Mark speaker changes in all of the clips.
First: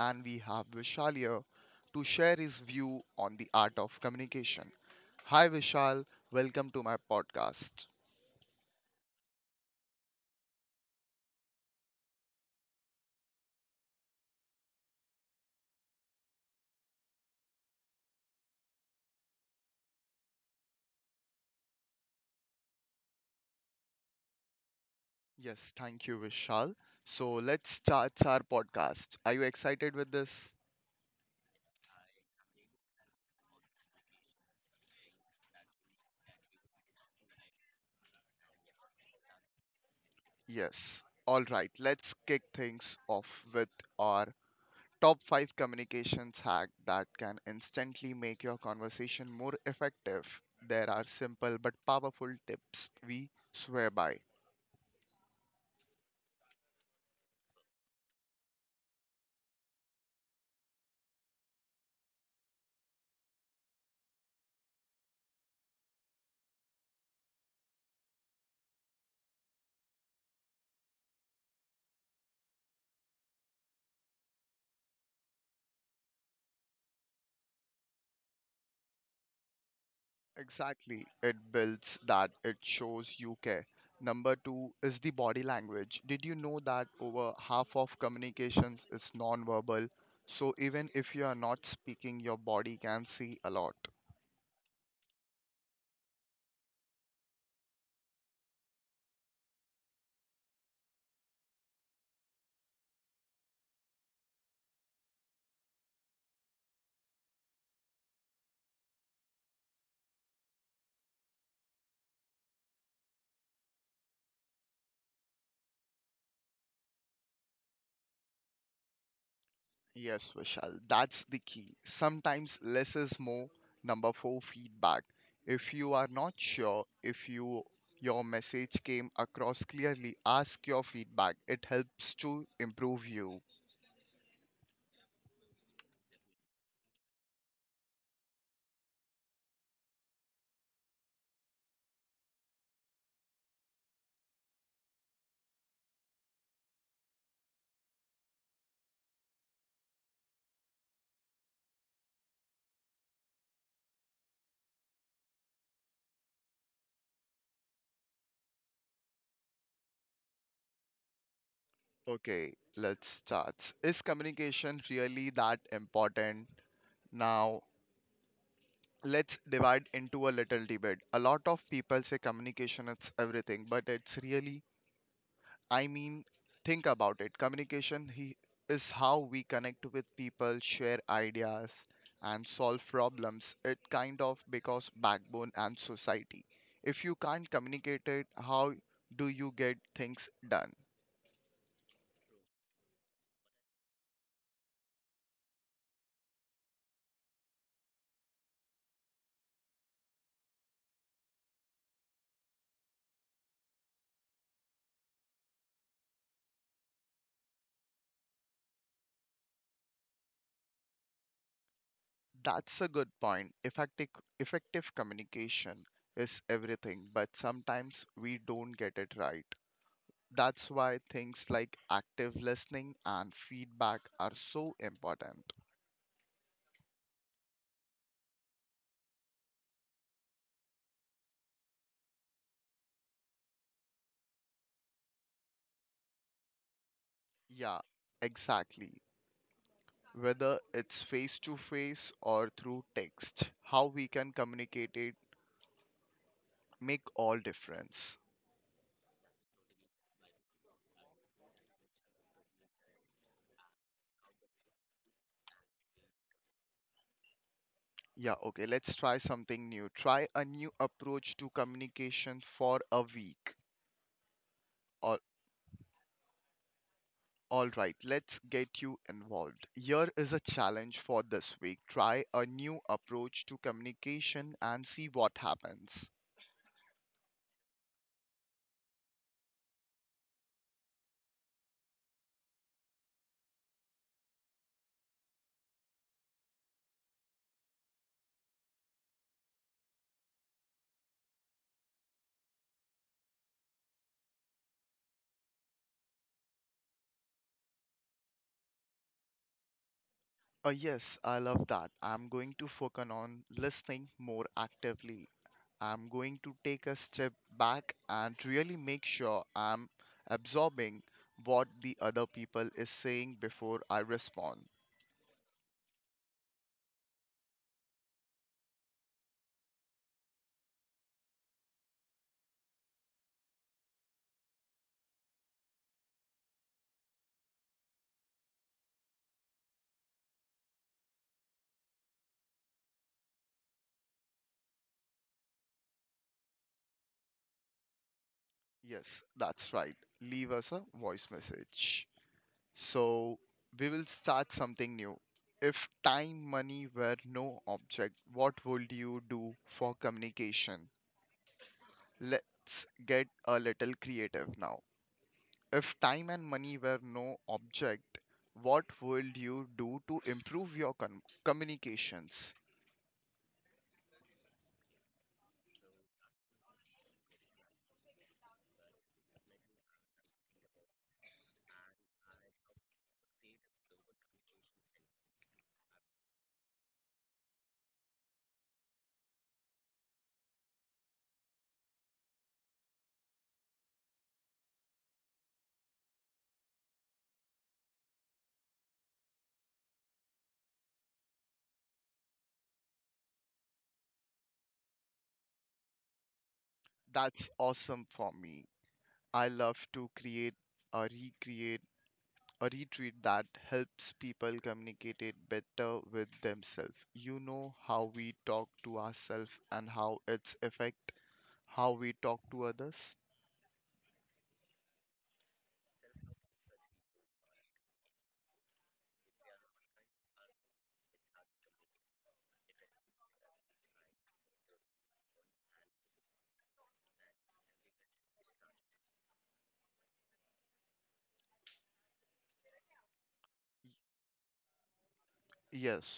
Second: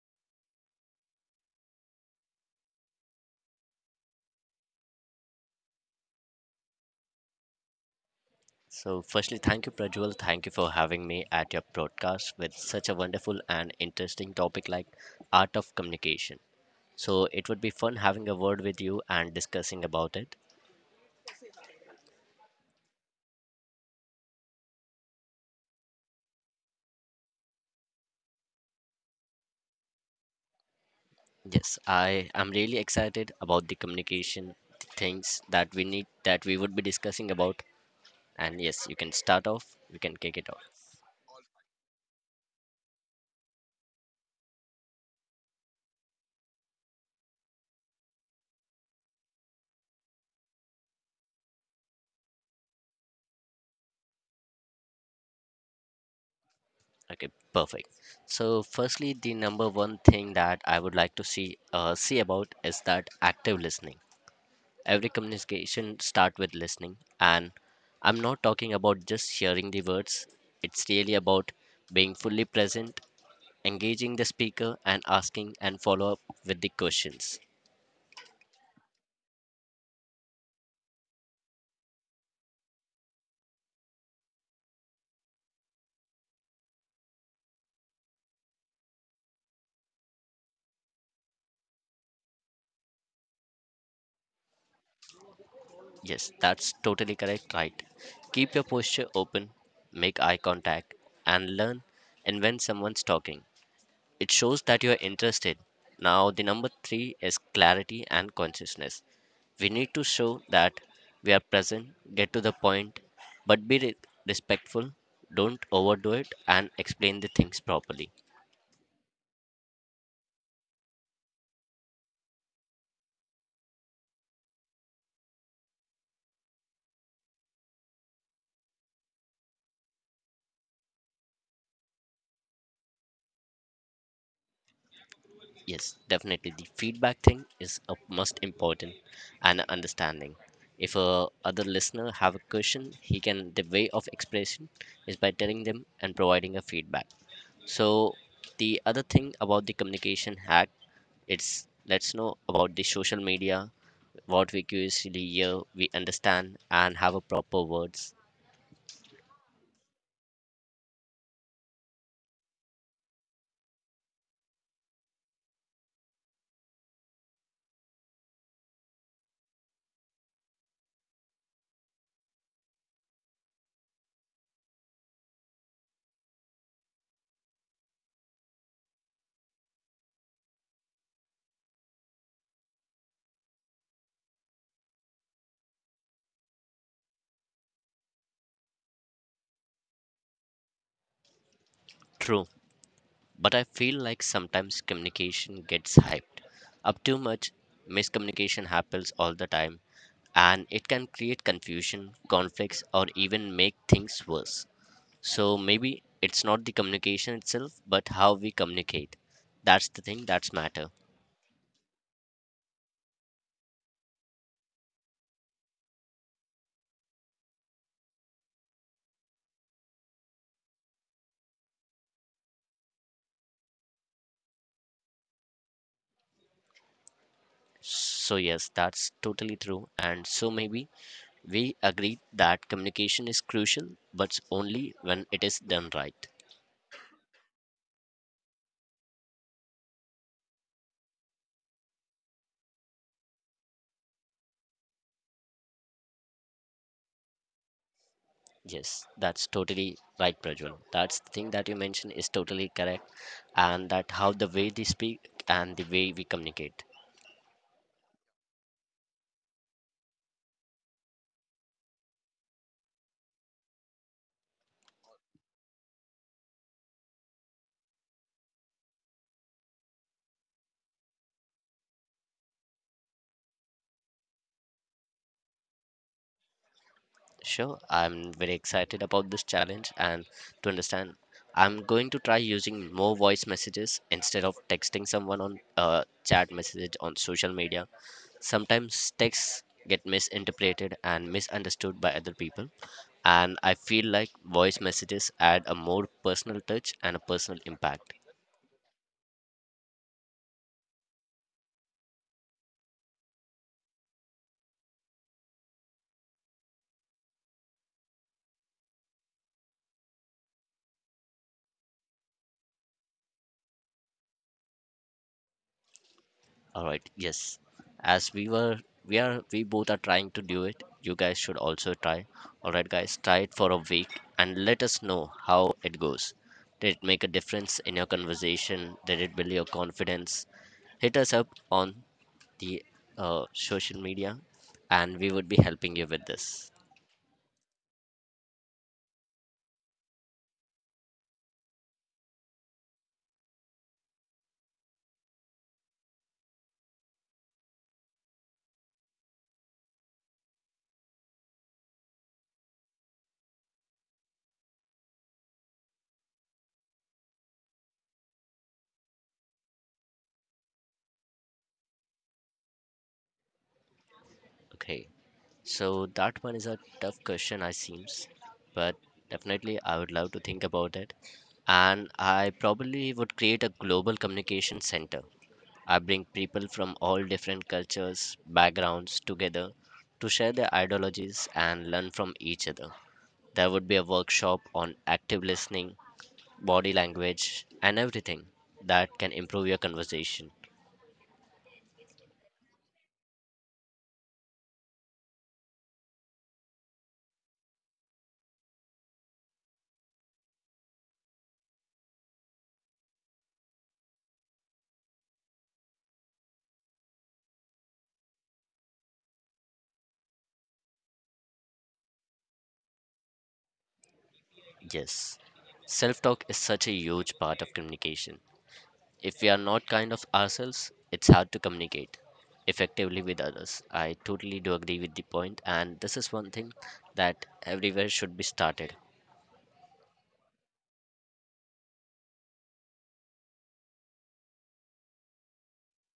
Speaker 1: and we have Vishal here to share his view on the art of communication. Hi Vishal, welcome to my podcast.
Speaker 2: So, firstly, thank you, Prajwal. Thank you for having me at your broadcast with such a wonderful and interesting topic like art of communication. So, it would be fun having a word with you and discussing about it.
Speaker 1: Yes, thank you Vishal. So let's start our podcast. Are you excited with this?
Speaker 2: Yes, I am really excited about the communication, the things that we need, that we would be discussing about. And yes, you can start off. You can kick it off.
Speaker 1: Yes. All right, let's kick things off with our top 5 communications hack that can instantly make your conversation more effective. There are simple but powerful tips we swear by.
Speaker 2: Okay, perfect. So, firstly, the number one thing that I would like to see about is that active listening. Every communication start with listening, and I'm not talking about just hearing the words. It's really about being fully present, engaging the speaker, and asking and follow up with the questions.
Speaker 1: Exactly. It builds that, it shows you care. Number two is the body language. Did you know that over half of communications is nonverbal? So even if you are not speaking, your body can see a lot.
Speaker 2: Yes, that's totally correct, right? Keep your posture open, make eye contact, and learn and when someone's talking. It shows that you're interested. Now, the number three is clarity and consciousness. We need to show that we are present, get to the point, but respectful, don't overdo it, and explain the things properly.
Speaker 1: Yes, Vishal, that's the key. Sometimes less is more. Number four, feedback. If you are not sure if your message came across clearly, ask your feedback. It helps to improve you.
Speaker 2: Yes, definitely. The feedback thing is a most important and a understanding. If a other listener have a question, he can the way of expression is by telling them and providing a feedback. So the other thing about the communication hack, it's let's know about the social media, what we curiously hear, we understand and have a proper words.
Speaker 1: Okay, let's start. Is communication really that important? Now, let's divide into a little debate. A lot of people say communication is everything, but it's really I mean, think about it. Communication is how we connect with people, share ideas, and solve problems. It kind of because backbone and society. If you can't communicate it, how do you get things done?
Speaker 2: True. But I feel like sometimes communication gets hyped up too much. Miscommunication happens all the time, and it can create confusion, conflicts, or even make things worse. So maybe it's not the communication itself, but how we communicate. That's the thing that's matter.
Speaker 1: That's a good point. Effective communication is everything, but sometimes we don't get it right. That's why things like active listening and feedback are so important.
Speaker 2: So yes, that's totally true. And so maybe we agree that communication is crucial, but only when it is done right.
Speaker 1: Yeah, exactly. Whether it's face to face or through text, how we can communicate it make all difference.
Speaker 2: Yes, that's totally right, Prajwal. That's the thing that you mentioned is totally correct, and that how the way they speak and the way we communicate.
Speaker 1: Yeah, okay, let's try something new, try a new approach to communication for a week. All all right, let's get you involved. Here is a challenge for this week: try a new approach to communication and see what happens.
Speaker 2: Sure, I'm very excited about this challenge and to understand. I'm going to try using more voice messages instead of texting someone on chat message on social media. Sometimes texts get misinterpreted and misunderstood by other people, and I feel like voice messages add a more personal touch and a personal impact.
Speaker 1: Oh, yes, I love that. I'm going to focus on listening more actively. I'm going to take a step back and really make sure I'm absorbing what the other people is saying before I respond.
Speaker 2: All right, yes. As we were, we are, we both are trying to do it. You guys should also try. All right, guys, try it for a week and let us know how it goes. Did it make a difference in your conversation? Did it build your confidence? Hit us up on the social media, and we would be helping you with this.
Speaker 1: Yes, that's right. Leave us a voice message. So we will start something new. If time, money were no object, what would you do for communication? Let's get a little creative now. If time and money were no object, what would you do to improve your communications?
Speaker 2: Okay. So that one is a tough question, I seems, but definitely I would love to think about it. And I probably would create a global communication center. I bring people from all different cultures, backgrounds together to share their ideologies and learn from each other. There would be a workshop on active listening, body language, and everything that can improve your conversation.
Speaker 1: That's awesome. For me, I love to create or recreate a retreat that helps people communicate it better with themselves. You know how we talk to ourselves and how it's affect how we talk to others?
Speaker 2: Yes, self talk is such a huge part of communication. If we are not kind of ourselves, it's hard to communicate effectively with others. I totally do agree with the point, and this is one thing that everywhere should be started.
Speaker 1: Yes.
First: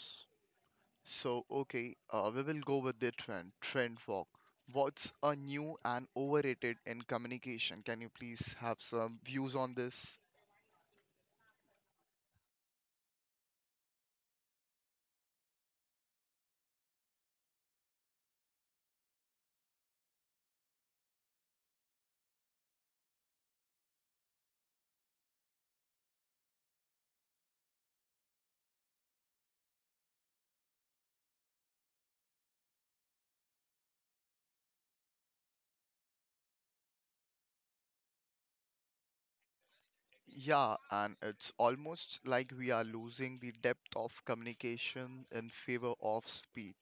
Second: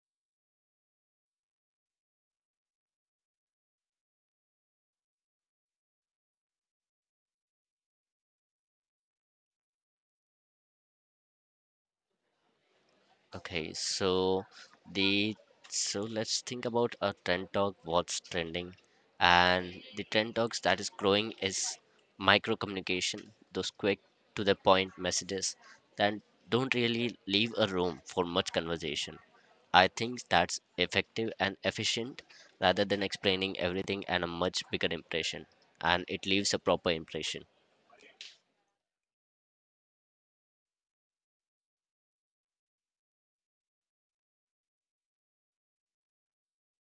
Speaker 1: So, okay, we will go with the trend walk. What's a new and overrated in communication? Can you please have some views on this?
Speaker 2: Okay, the so let's think about a trend talk, what's trending, and the trend talks that is growing is micro communication, those quick to the point messages that don't really leave a room for much conversation. I think that's effective and efficient rather than explaining everything and a much bigger impression, and it leaves a proper impression.
Speaker 1: Yeah, and it's almost like we are losing the depth of communication in favor of speed.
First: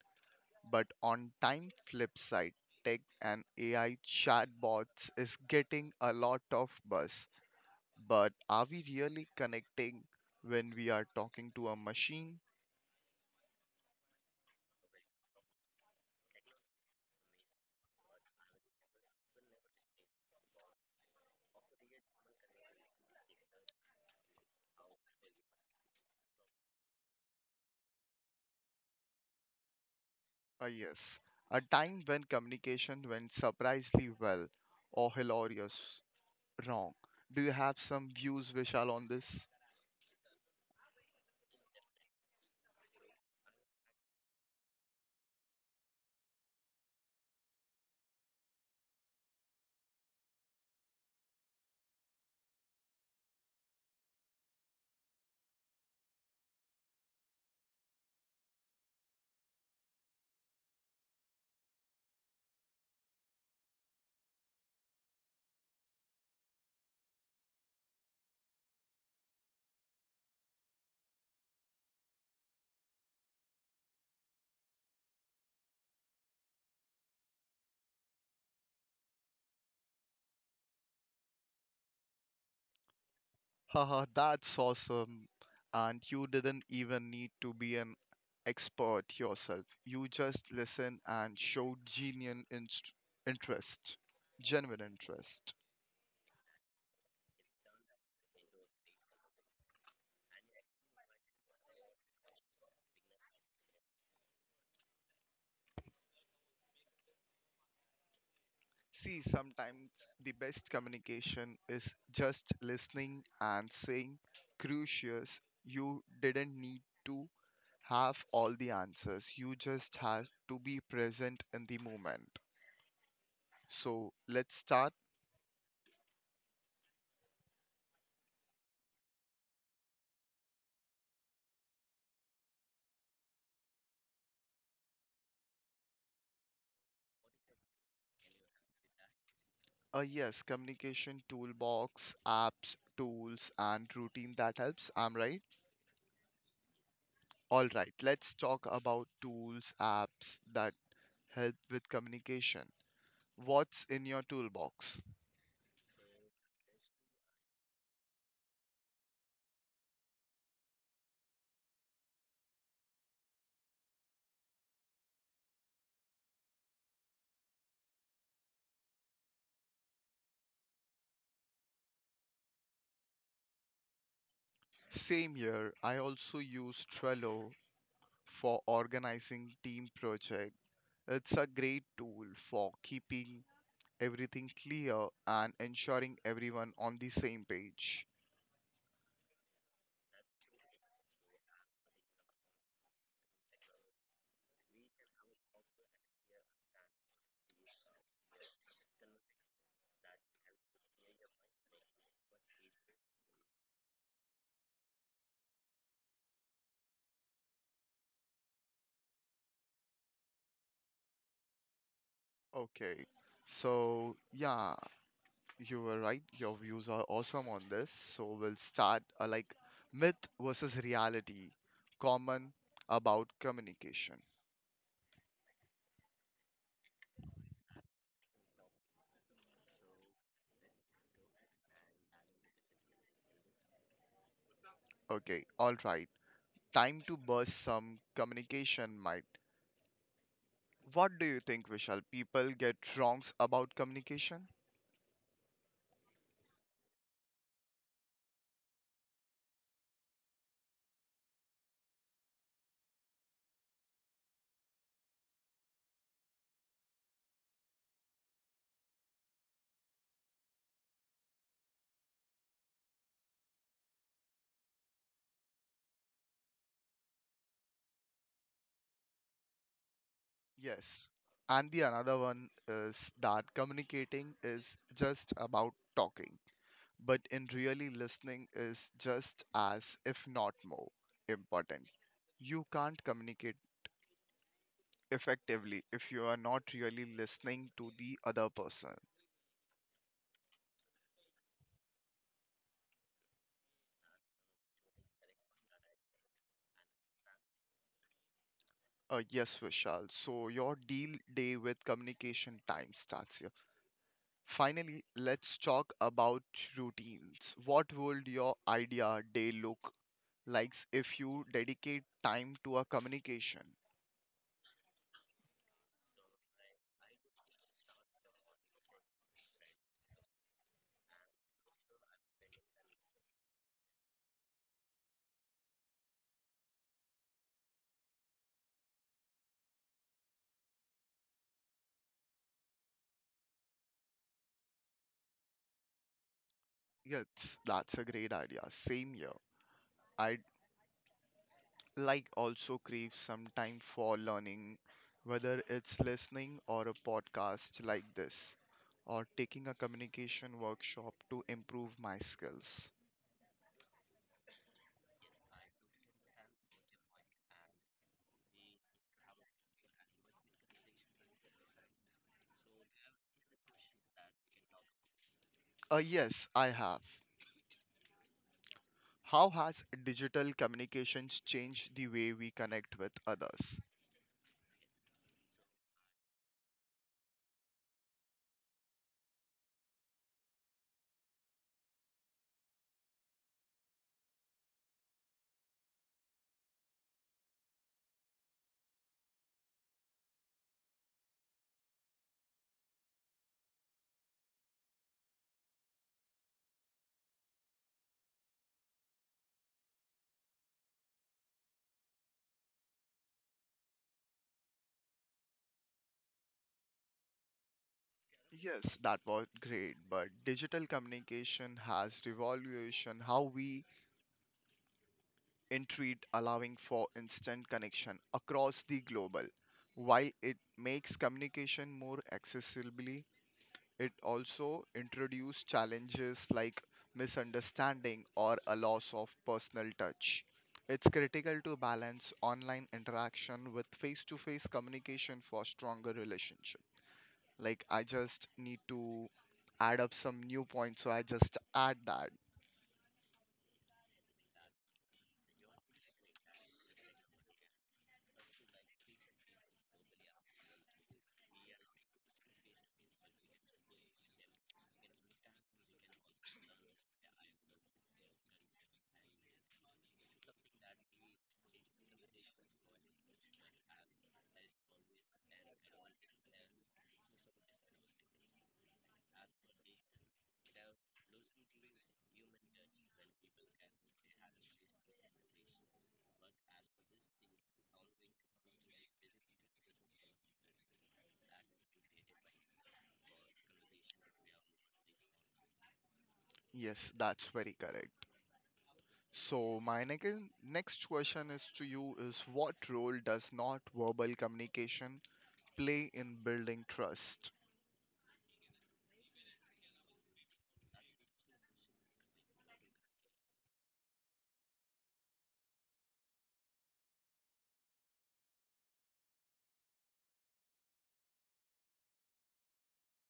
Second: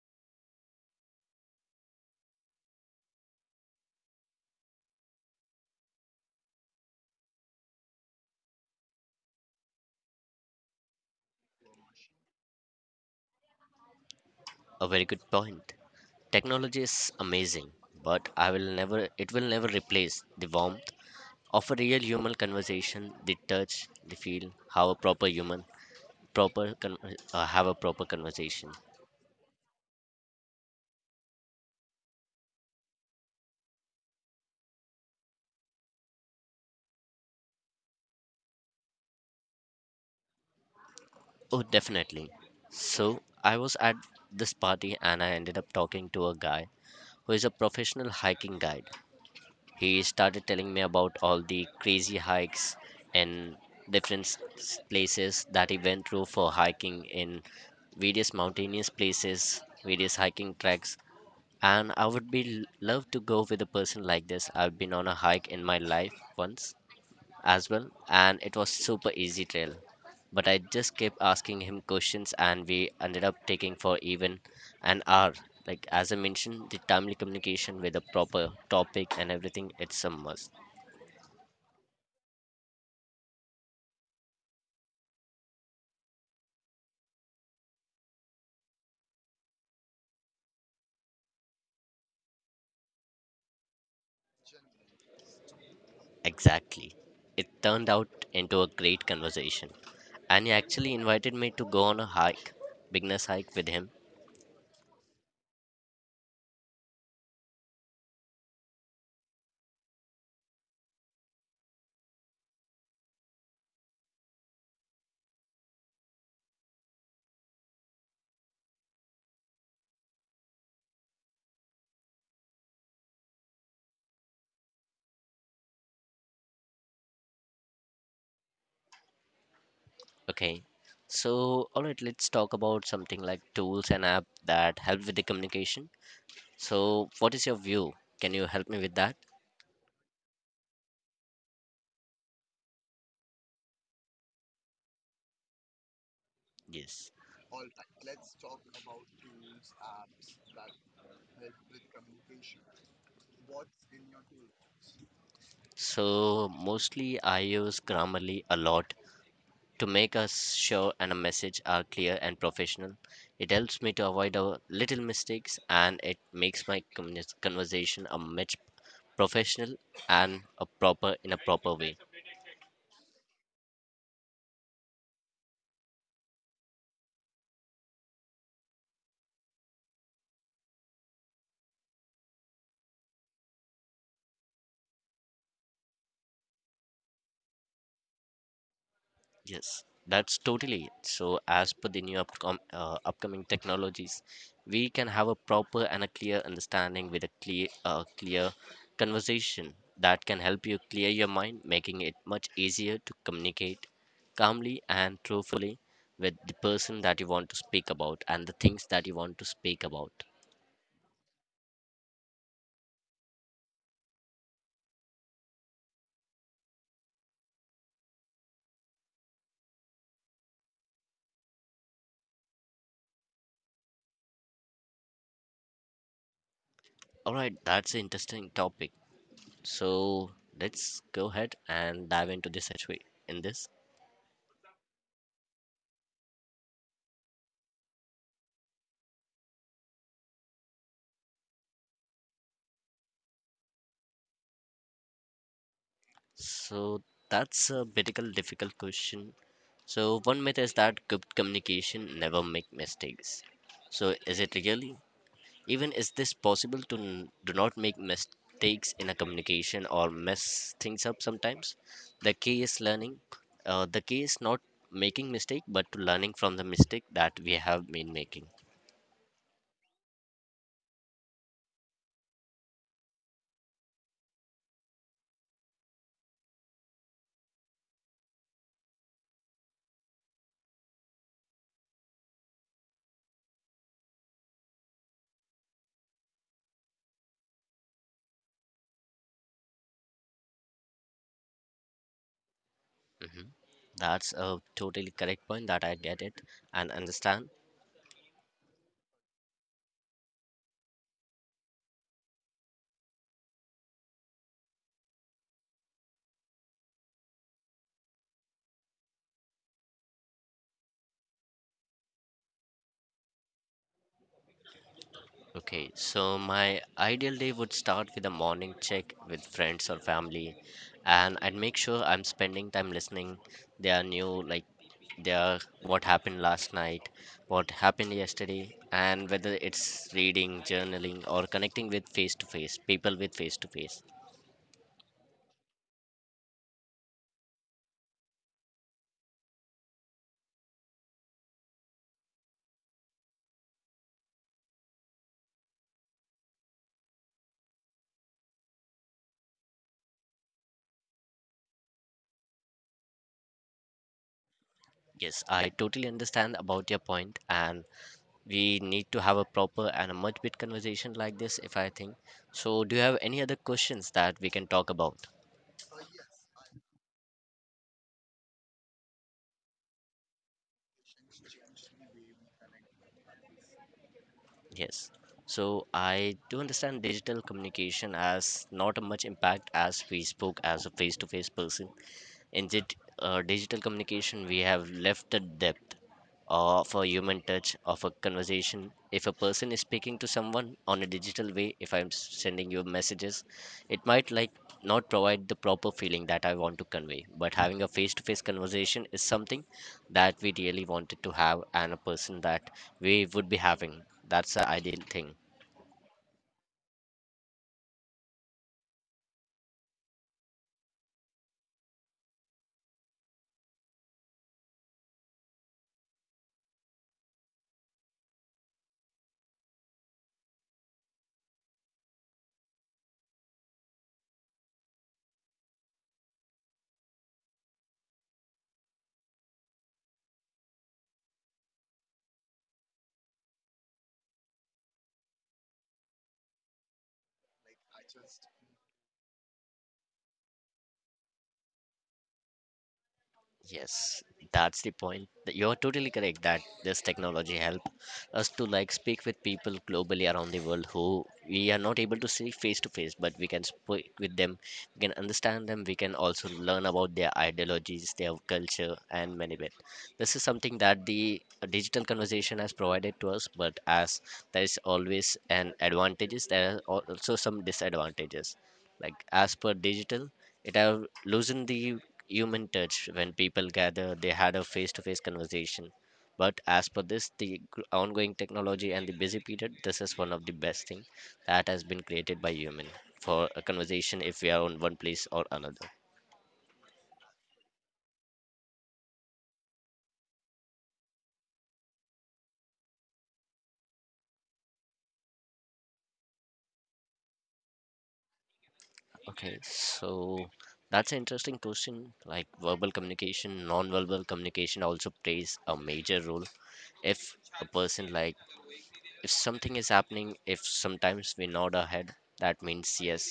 Speaker 1: But on time flip side, tech and AI chatbots is getting a lot of buzz. But are we really connecting when we are talking to a machine?
Speaker 2: A very good point. Technology is amazing, but I will never it will never replace the warmth of a real human conversation, the touch, the feel, how a proper human proper con- have a proper conversation.
Speaker 1: Yes, a time when communication went surprisingly well or hilarious wrong. Do you have some views, Vishal, on this?
Speaker 2: Oh, definitely. So, I was at this party and I ended up talking to a guy who is a professional hiking guide. He started telling me about all the crazy hikes and places that he went through for hiking in various mountainous places, various hiking tracks. And I would love to go with a person like this. I've been on a hike in my life once as well, and it was super easy trail. But I just kept asking him questions, and we ended up taking for even an hour. Like as I mentioned, the timely communication with a proper topic and everything, it's a must.
Speaker 1: Haha, that's awesome. And you didn't even need to be an expert yourself. You just listened and showed interest, genuine interest.
Speaker 2: Exactly. It turned out into a great conversation, and he actually invited me to go on a hike, beginner's hike with him.
Speaker 1: See, sometimes the best communication is just listening and saying, Crucius, you didn't need to have all the answers. You just have to be present in the moment. So let's start.
Speaker 2: Okay. So, all right, let's talk about something like tools and app that help with the communication. So, what is your view? Can you help me with that?
Speaker 1: Yes, communication toolbox, apps, tools, and routine that helps. I'm right.
Speaker 2: Yes.
Speaker 1: All right, let's talk about tools, apps that help with communication. What's in your toolbox?
Speaker 2: So mostly I use Grammarly a lot to make a show and a message are clear and professional. It helps me to avoid a little mistakes and it makes my conversation a much professional and a proper in a proper way.
Speaker 1: Same year, I also use Trello for organizing team project. It's a great tool for keeping everything clear and ensuring everyone on the same page.
Speaker 2: Yes, that's totally it. So, as per the new upcoming technologies, we can have a proper and a clear understanding with a clear conversation that can help you clear your mind, making it much easier to communicate calmly and truthfully with the person that you want to speak about and the things that you want to speak about.
Speaker 1: Okay. So, yeah, you were right. Your views are awesome on this. So, we'll start like myth versus reality, common about communication.
Speaker 2: All right, that's an interesting topic. So, let's go ahead and dive into this actually. In this.
Speaker 1: Okay, all right. Time to burst some communication might. What do you think, Vishal? People get wrongs about communication?
Speaker 2: So that's a medical difficult question. So one myth is that good communication never make mistakes. So is it really? Even is this possible to do not make mistakes in a communication or mess things up sometimes? The key is learning. The key is not making mistake, but to learning from the mistake that we have been making.
Speaker 1: Yes. And the another one is that communicating is just about talking, but in really listening is just as, if not more, important. You can't communicate effectively if you are not really listening to the other person.
Speaker 2: Mhm. That's a totally correct point that I get it and understand.
Speaker 1: Yes, Vishal. So your deal day with communication time starts here. Finally, let's talk about routines. What would your idea day look like if you dedicate time to a communication?
Speaker 2: Okay, so my ideal day would start with a morning check with friends or family, and I'd make sure I'm spending time listening their new like their what happened last night, what happened yesterday, and whether it's reading, journaling, or connecting with face to face people with face to face.
Speaker 1: Yes, that's a great idea. Same here. I like also crave some time for learning, whether it's listening or a podcast like this, or taking a communication workshop to improve my skills.
Speaker 2: Yes, I totally understand about your point, and we need to have a proper and a much bit conversation like this if I think. So, do you have any other questions that we can talk about?
Speaker 1: Yes, I have. How has digital communications changed the way we connect with others?
Speaker 2: Yes. So I do understand digital communication as not a much impact as we spoke as a face-to-face person. In digital communication, we have left the depth of a human touch of a conversation. If a person is speaking to someone on a digital way, if I'm sending you messages, it might like not provide the proper feeling that I want to convey. But having a face-to-face conversation is something that we really wanted to have, and a person that we would be having. That's the ideal thing.
Speaker 1: Yes, that was great, but digital communication has revolutionized how we entreat, allowing for instant connection across the global. While it makes communication more accessible, it also introduces challenges like misunderstanding or a loss of personal touch. It's critical to balance online interaction with face-to-face communication for stronger relationships. Like I just need to add up some new points, so I just add that.
Speaker 2: Yes, that's the point. That you're totally correct that this technology help us to like speak with people globally around the world who we are not able to see face to face, but we can speak with them, we can understand them, we can also learn about their ideologies, their culture, and many bit. This is something that the digital conversation has provided to us, but as there is always an advantages, there are also some disadvantages like as per digital, it have loosened the human touch when people gather, they had a face-to-face conversation. But as per this, the ongoing technology and the busy period, this is one of the best thing that has been created by human for a conversation if we are on one place or another.
Speaker 1: Yes, that's very correct. So my next question is to you is what role does not verbal communication play in building trust?
Speaker 2: Okay, so that's an interesting question. Like verbal communication, non-verbal communication also plays a major role. If a person like If something is happening, if sometimes we nod our head, that means yes,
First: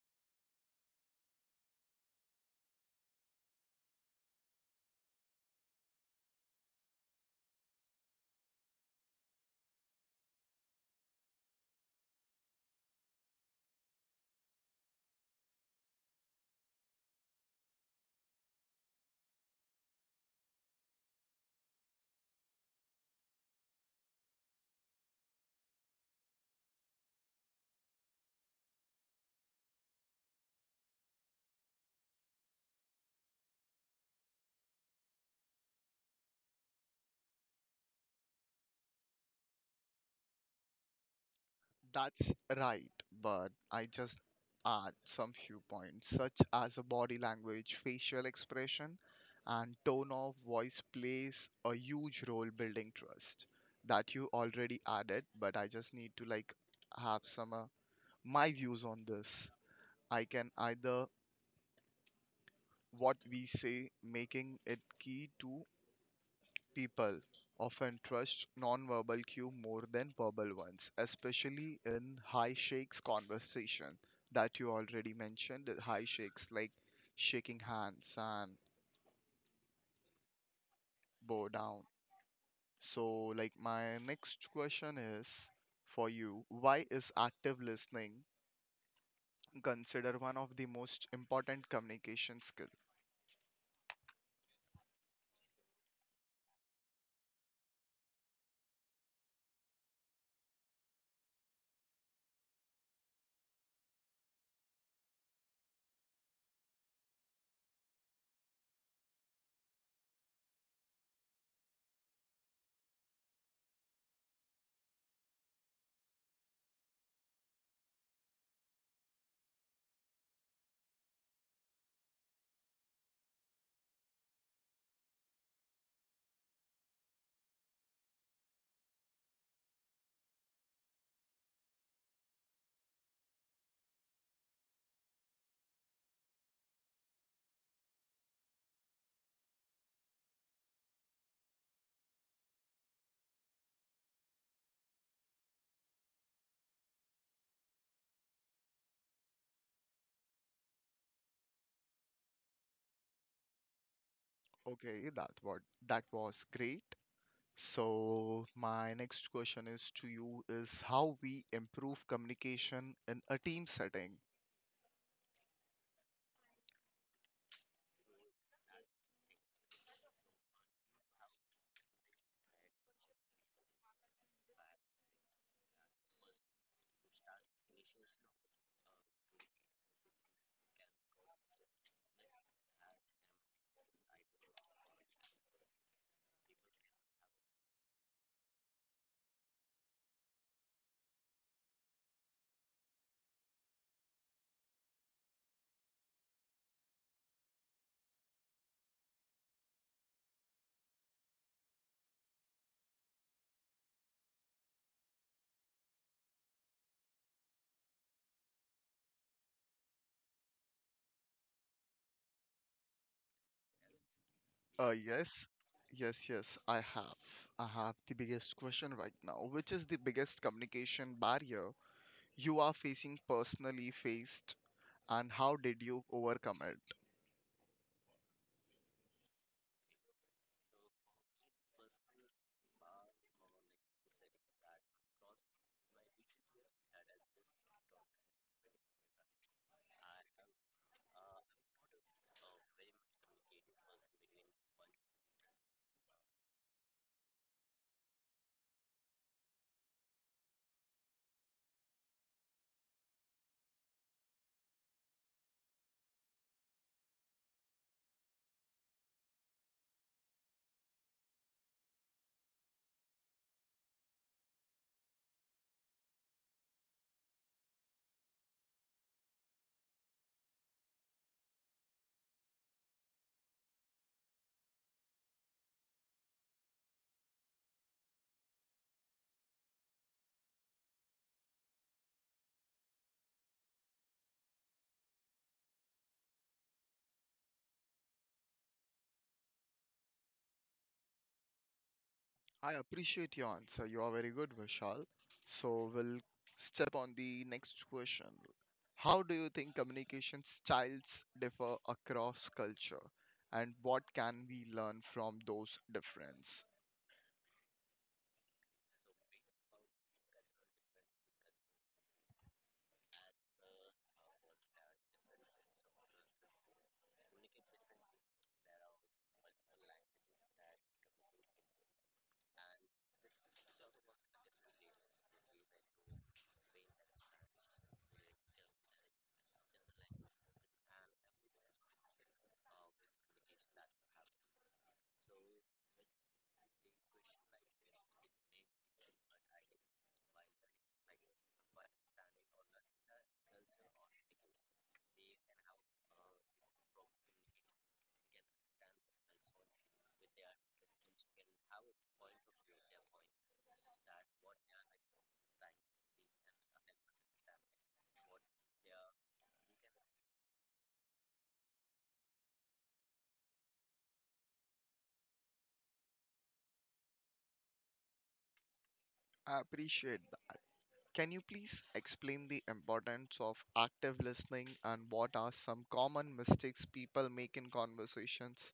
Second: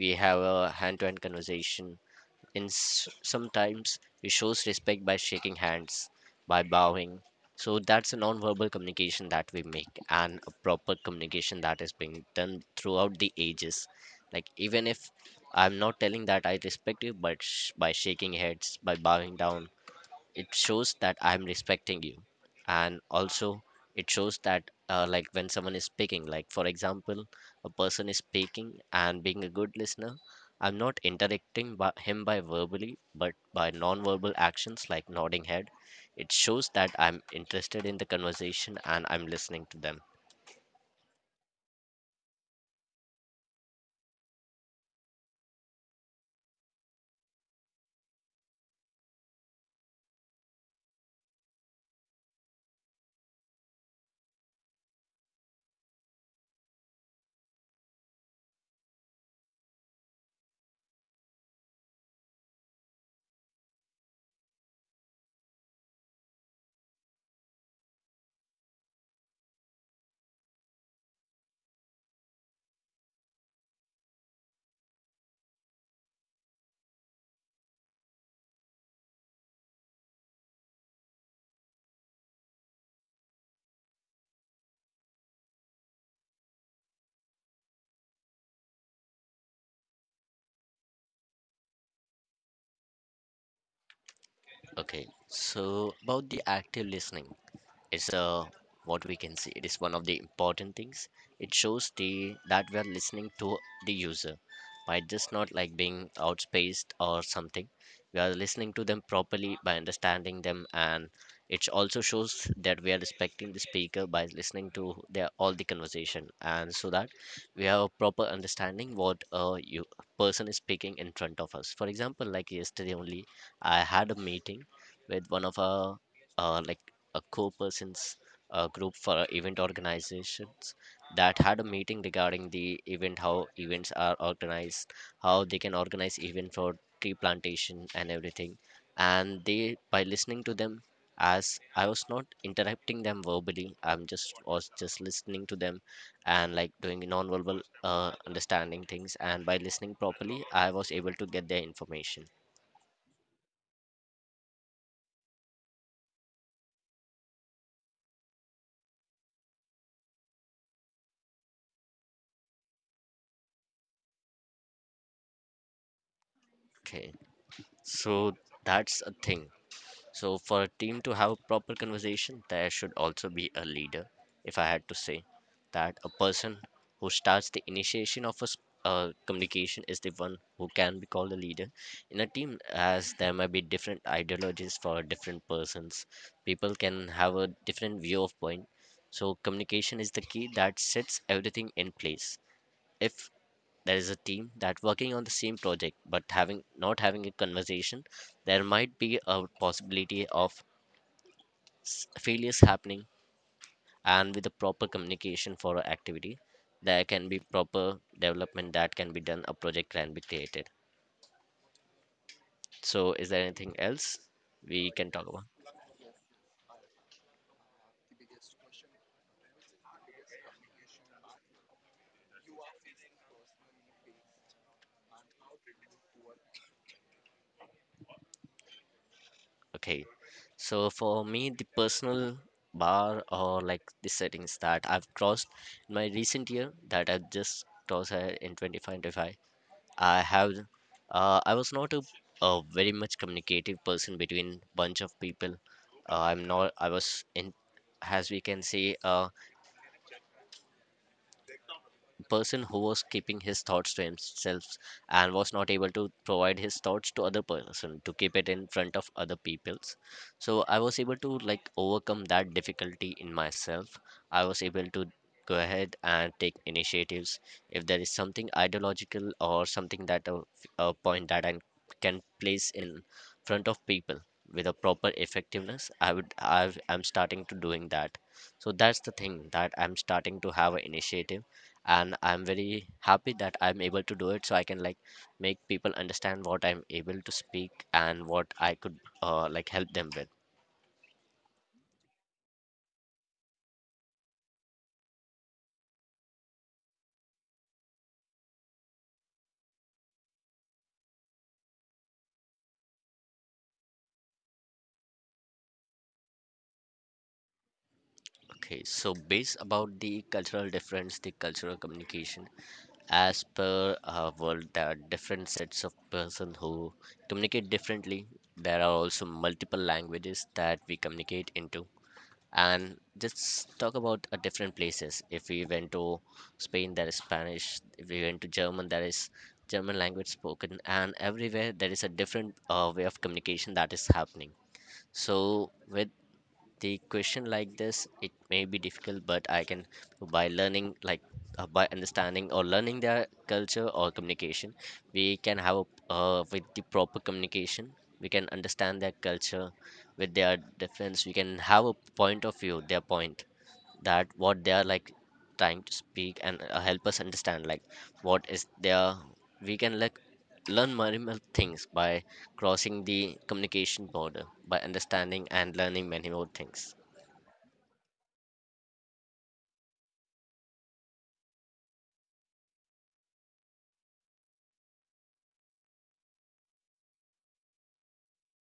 Speaker 2: we have a hand to hand conversation. In sometimes we shows respect by shaking hands, by bowing. So that's a non-verbal communication that we make, and a proper communication that is being done throughout the ages. Like even if I'm not telling that I respect you, but by shaking heads, by bowing down, it shows that I'm respecting you. And also it shows that like when someone is speaking, like for example a person is speaking and being a good listener, I'm not interacting by him by verbally but by non-verbal actions like nodding head. It shows that I'm interested in the conversation and I'm listening to them.
Speaker 1: That's right, but I just add some few points, such as a body language, facial expression, and tone of voice plays a huge role building trust that you already added, but I just need to like have some my views on this. I can either what we say making it key to people often trust nonverbal cue more than verbal ones, especially in high shakes conversation that you already mentioned. The high shakes like shaking hands and bow down. So, like my next question is for you: why is active listening considered one of the most important communication skill?
Speaker 2: Okay, so about the active listening is what we can see. It is one of the important things. It shows the that we are listening to the user by just not like being outspaced or something. We are listening to them properly by understanding them, and it also shows that we are respecting the speaker by listening to their all the conversation, and so that we have a proper understanding what a you person is speaking in front of us. For example, like yesterday only, I had a meeting with one of our like a co-persons group for our event organizations that had a meeting regarding the event, how events are organized, how they can organize event for tree plantation and everything. And they, by listening to them, as I was not interrupting them verbally, I'm just was just listening to them and like doing nonverbal understanding things. And by listening properly, I was able to get their information.
Speaker 1: Okay, that what that was great. So, my next question is to you is how we improve communication in a team setting.
Speaker 2: Okay, so that's a thing. So, for a team to have a proper conversation, there should also be a leader. If I had to say that a person who starts the initiation of a communication is the one who can be called a leader in a team, as there might be different ideologies for different persons. People can have a different view of point. So, communication is the key that sets everything in place. If there is a team that working on the same project but having not having a conversation, there might be a possibility of s- failures happening, and with the proper communication for a activity there can be proper development that can be done, a project can be created. So is there anything else
Speaker 1: Uh,
Speaker 2: we can talk about?
Speaker 1: yes, yes, yes, I have. I have the biggest question right now, which is the biggest communication barrier you are facing personally faced, and how did you overcome it?
Speaker 2: Okay, so for me, the personal bar or like the settings that I've crossed in my recent year that I've just crossed in 2025, I have I was not a, a very much communicative person between bunch of people. I'm not I was in, as we can say, person who was keeping his thoughts to himself and was not able to provide his thoughts to other person, to keep it in front of other people's. So I was able to like overcome that difficulty in myself. I was able to go ahead and take initiatives. If there is something ideological or something that a point that I can place in front of people with a proper effectiveness, I would I I'm starting to doing that. So that's the thing, that I'm starting to have an initiative, and I'm very happy that I'm able to do it, so I can like make people understand what I'm able to speak and what I could like help them with.
Speaker 1: I appreciate your answer. You are very good, Vishal. So we'll step on the next question. How do you think communication styles differ across culture, and what can we learn from those differences?
Speaker 2: Okay, so based about the cultural difference, the cultural communication, as per our world, there are different sets of person who communicate differently. There are also multiple languages that we communicate into. And just talk about different places, if we went to Spain, there is Spanish; if we went to German, there is German language spoken, and everywhere there is a different way of communication that is happening. So with the question like this, it may be difficult, but I can by learning like by understanding or learning their culture or communication, we can have a, with the proper communication, we can understand their culture. With their difference, we can have a point of view, their point, that what they are like trying to speak and help us understand like what is their, we can like learn minimal things by crossing the communication border, by understanding and learning many more things.
Speaker 1: I appreciate that. Can you please explain the importance of active listening and what are some common mistakes people make in conversations?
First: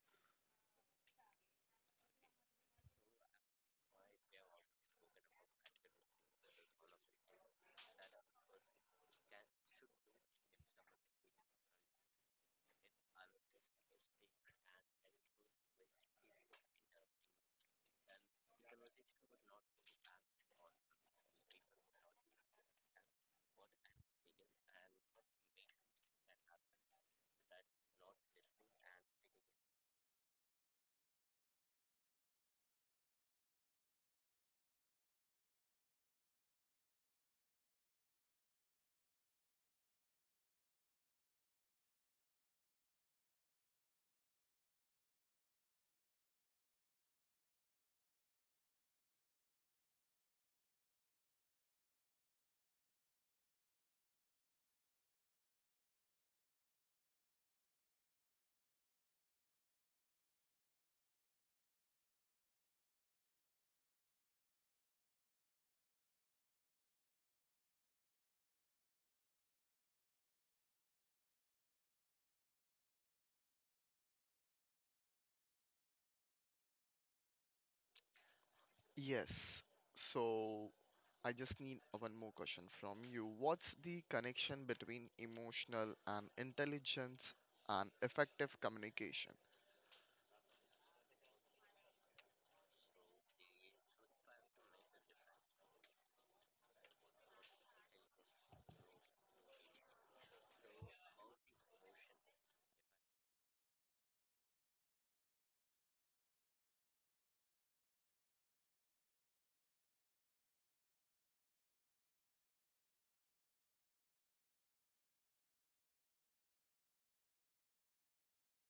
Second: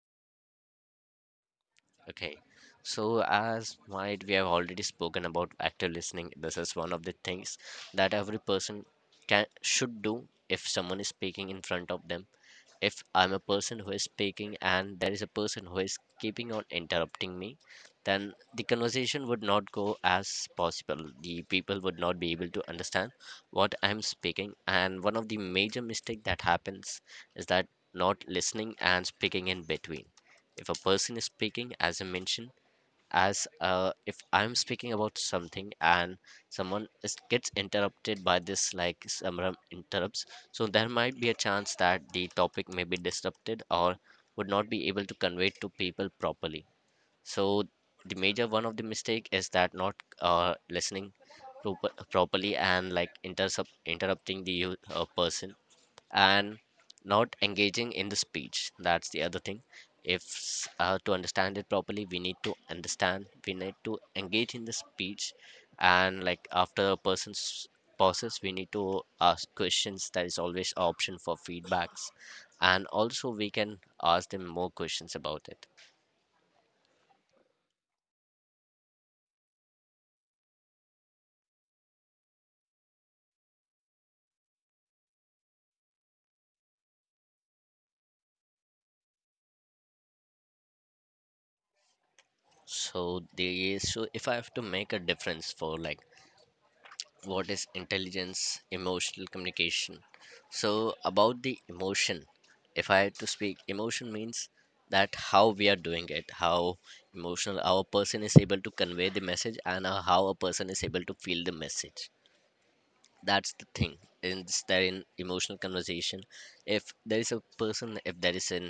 Speaker 2: Okay. So as might we have already spoken about active listening, this is one of the things that every person can should do. If someone is speaking in front of them, if I'm a person who is speaking and there is a person who is keeping on interrupting me, then the conversation would not go as possible. The people would not be able to understand what I'm speaking. And one of the major mistake that happens is that not listening and speaking in between. If a person is speaking, as I mentioned, as if I'm speaking about something and someone is, gets interrupted by this, like someone interrupts, so there might be a chance that the topic may be disrupted or would not be able to convey to people properly. So the major one of the mistake is that not listening properly, and like interrupting the person, and not engaging in the speech. That's the other thing. If to understand it properly, we need to understand, we need to engage in the speech, and like after a person's pauses, we need to ask questions. There is always an option for feedbacks, and also we can ask them more questions about it.
Speaker 1: Yes. So I just need one more question from you. What's the connection between emotional and intelligence and effective communication?
Speaker 2: So, the so if I have to make a difference for like what is intelligence emotional communication, so about the emotion, if I had to speak, emotion means that how we are doing it, how emotional our person is able to convey the message and how a person is able to feel the message. That's the thing, is that in emotional conversation, if there is a person, if there is an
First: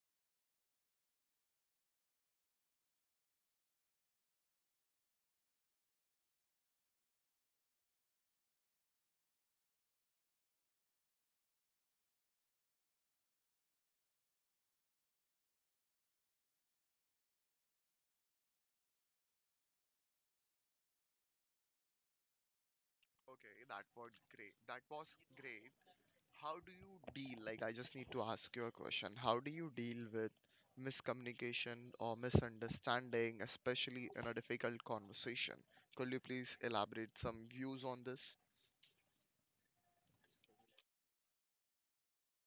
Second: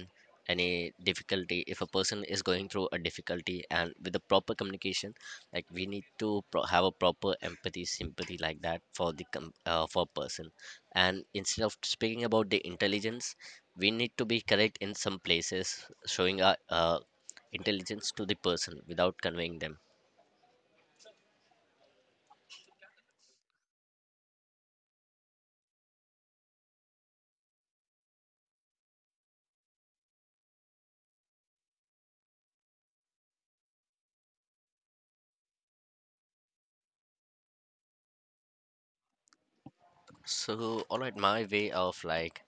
Speaker 2: any difficulty, if a person is going through a difficulty, and with the proper communication, like we need to have a proper empathy, sympathy, like that for the for person. And instead of speaking about the intelligence, we need to be correct in some places, showing our intelligence to the person without conveying them.
Speaker 1: Okay, that was great. That was great. How do you deal? Like, I just need to ask you a question. How do you deal with miscommunication or misunderstanding, especially in a difficult conversation? Could you please elaborate some views on this?
Speaker 2: So all right, my way of like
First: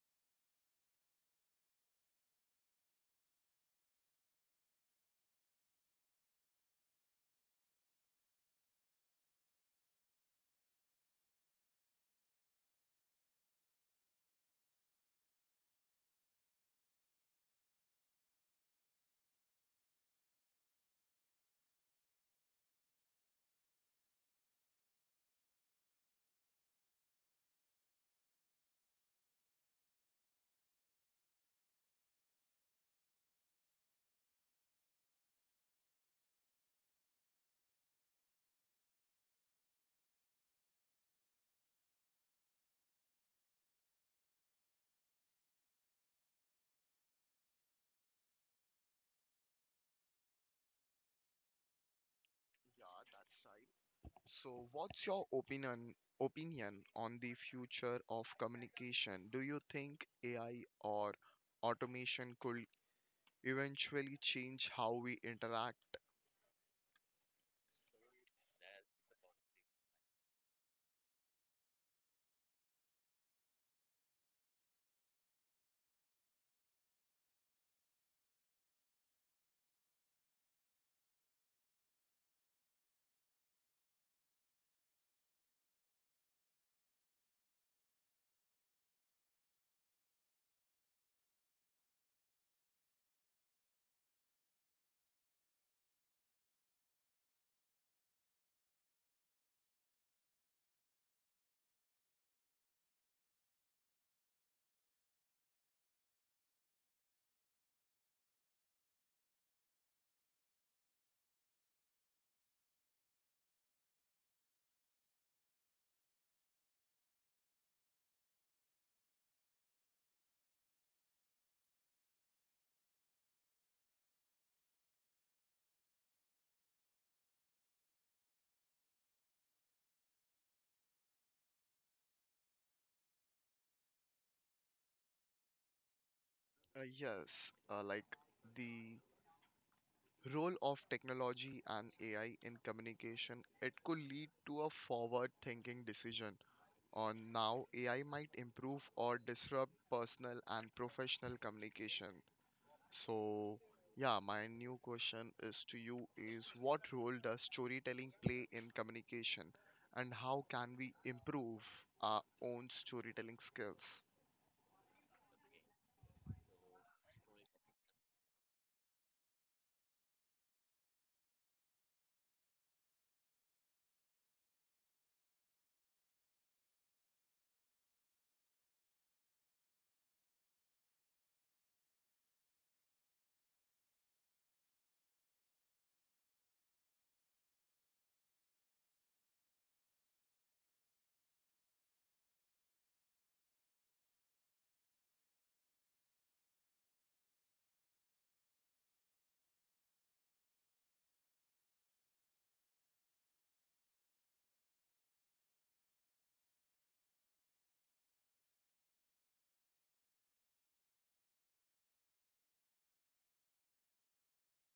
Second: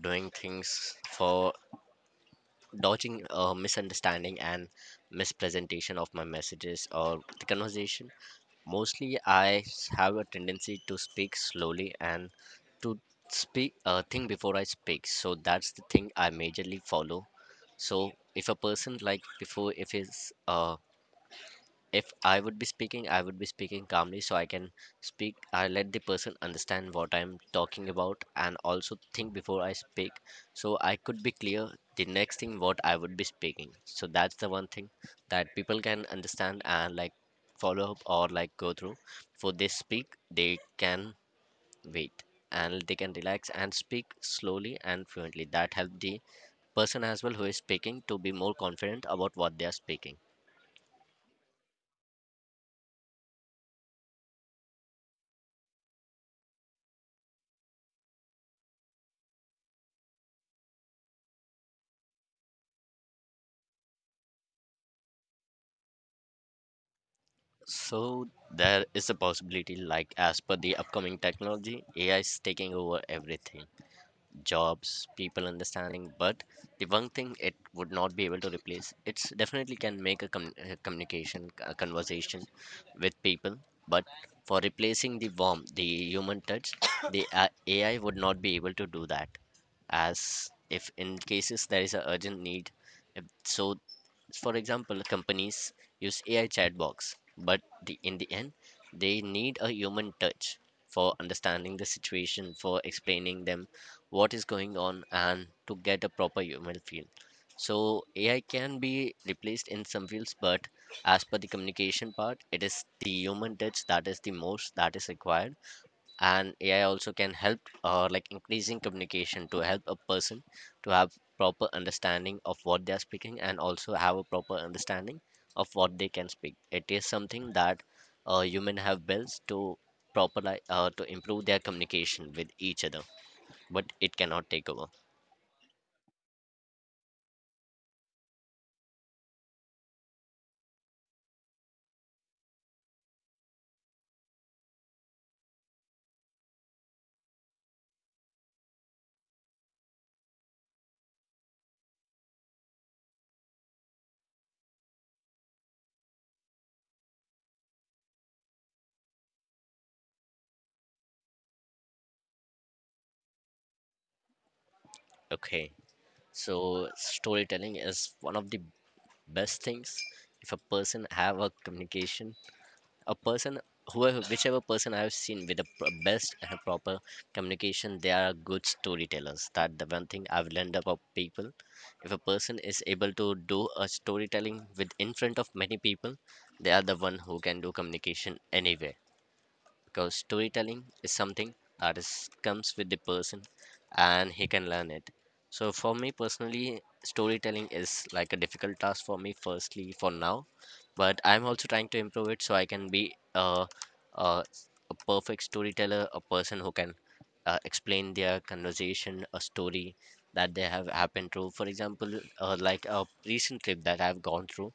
Speaker 2: doing things for dodging misunderstanding and mispresentation of my messages or the conversation. Mostly, I have a tendency to speak slowly and to speak think before I speak. So that's the thing I majorly follow. So if a person like before if his uh, if I would be speaking, I would be speaking calmly, so I can speak. I let the person understand what I'm talking about, and also think before I speak, so I could be clear the next thing what I would be speaking. So that's the one thing that people can understand and like follow up or like go through. For they speak, they can wait, and they can relax and speak slowly and fluently. That help the person as well who is speaking to be more confident about what they are speaking.
Speaker 1: Yeah, that's right. So, what's your opinion on the future of communication? Do you think AI or automation could eventually change how we interact?
Speaker 2: So there is a possibility, like as per the upcoming technology, AI is taking over everything, jobs, people understanding. But the one thing it would not be able to replace, it's definitely can make a, a communication, a conversation with people. But for replacing the warmth, the human touch, the AI would not be able to do that. As if in cases there is a urgent need, if, so for example, companies use AI chatbots, but the, in the end, they need a human touch for understanding the situation, for explaining them what is going on, and to get a proper human feel. So AI can be replaced in some fields, but as per the communication part, it is the human touch that is the most that is required. And AI also can help like increasing communication to help a person to have proper understanding of what they are speaking, and also have a proper understanding of what they can speak. It is something that human have built to to improve their communication with each other, but it cannot take over.
Speaker 1: Yes, like the role of technology and AI in communication, it could lead to a forward-thinking decision on now AI might improve or disrupt personal and professional communication. So, yeah, my new question is to you is what role does storytelling play in communication and how can we improve our own storytelling skills?
Speaker 2: Okay, so storytelling is one of the best things. If a person have a communication, a person, whoever whichever person I have seen with the best and proper communication, they are good storytellers. That the one thing I've learned about people. If a person is able to do a storytelling with in front of many people, they are the one who can do communication anywhere, because storytelling is something that is comes with the person and he can learn it. So for me personally, storytelling is like a difficult task for me firstly for now, but I'm also trying to improve it, so I can be a uh, a perfect storyteller, a person who can explain their conversation, a story that they have happened through. For example, like a recent trip that I've gone through,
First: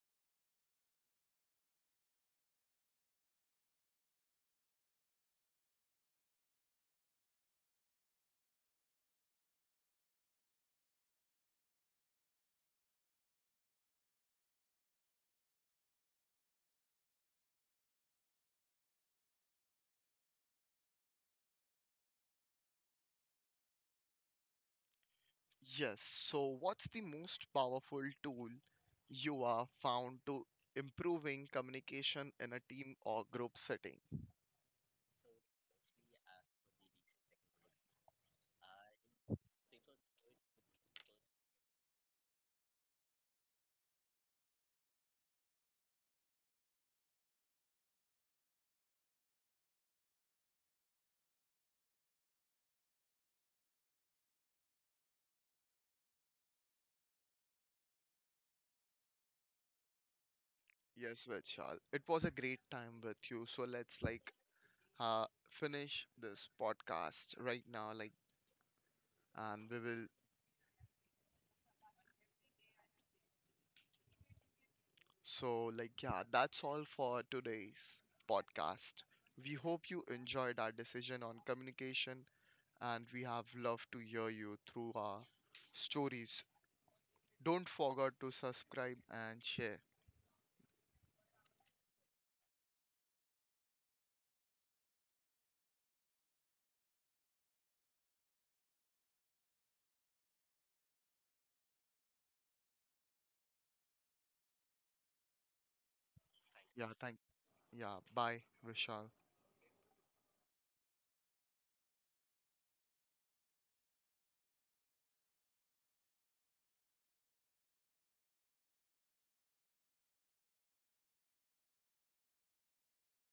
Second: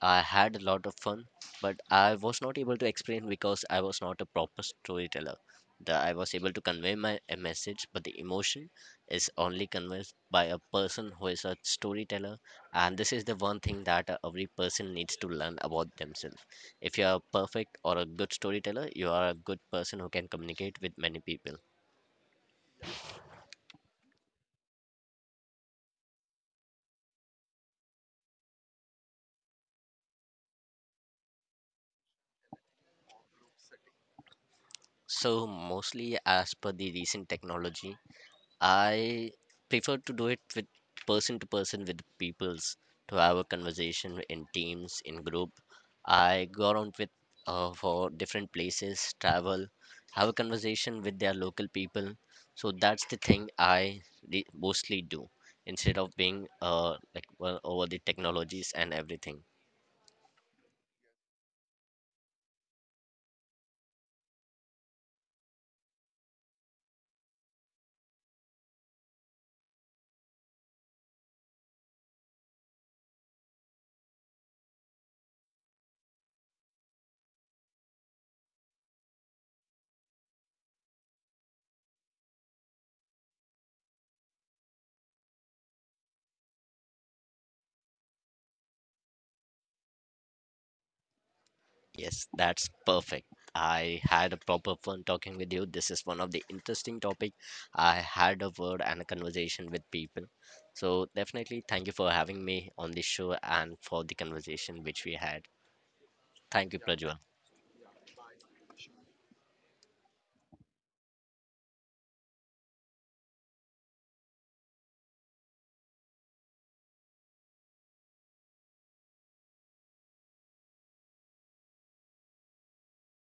Speaker 2: I had a lot of fun, but I was not able to explain because I was not a proper storyteller. The, I was able to convey my a message, but the emotion is only conveyed by a person who is a storyteller, and this is the one thing that every person needs to learn about themselves. If you are perfect or a good storyteller, you are a good person who can communicate with many people.
Speaker 1: Yes, so what's the most powerful tool you are found to improving communication in a team or group setting?
Speaker 2: So, mostly as per the recent technology, I prefer to do it with person to person with peoples to have a conversation in teams in group. I go around with for different places, travel, have a conversation with their local people. So that's the thing I mostly do instead of being like well, over the technologies and everything.
Speaker 1: Yes, Vishal, it was a great time with you. So let's like finish this podcast right now, like, and we will so, like, yeah, that's all for today's podcast. We hope you enjoyed our decision on communication and we have loved to hear you through our stories. Don't forget to subscribe and share.
Speaker 2: Yes, that's perfect. I had a proper fun talking with you. This is one of the interesting topic. I had a word and a conversation with people. So definitely thank you for having me on this show and for the conversation which we had. Thank you, yeah.
Speaker 1: Yeah,
Speaker 2: Prajwal.
Speaker 1: thank. Yeah, bye, Vishal.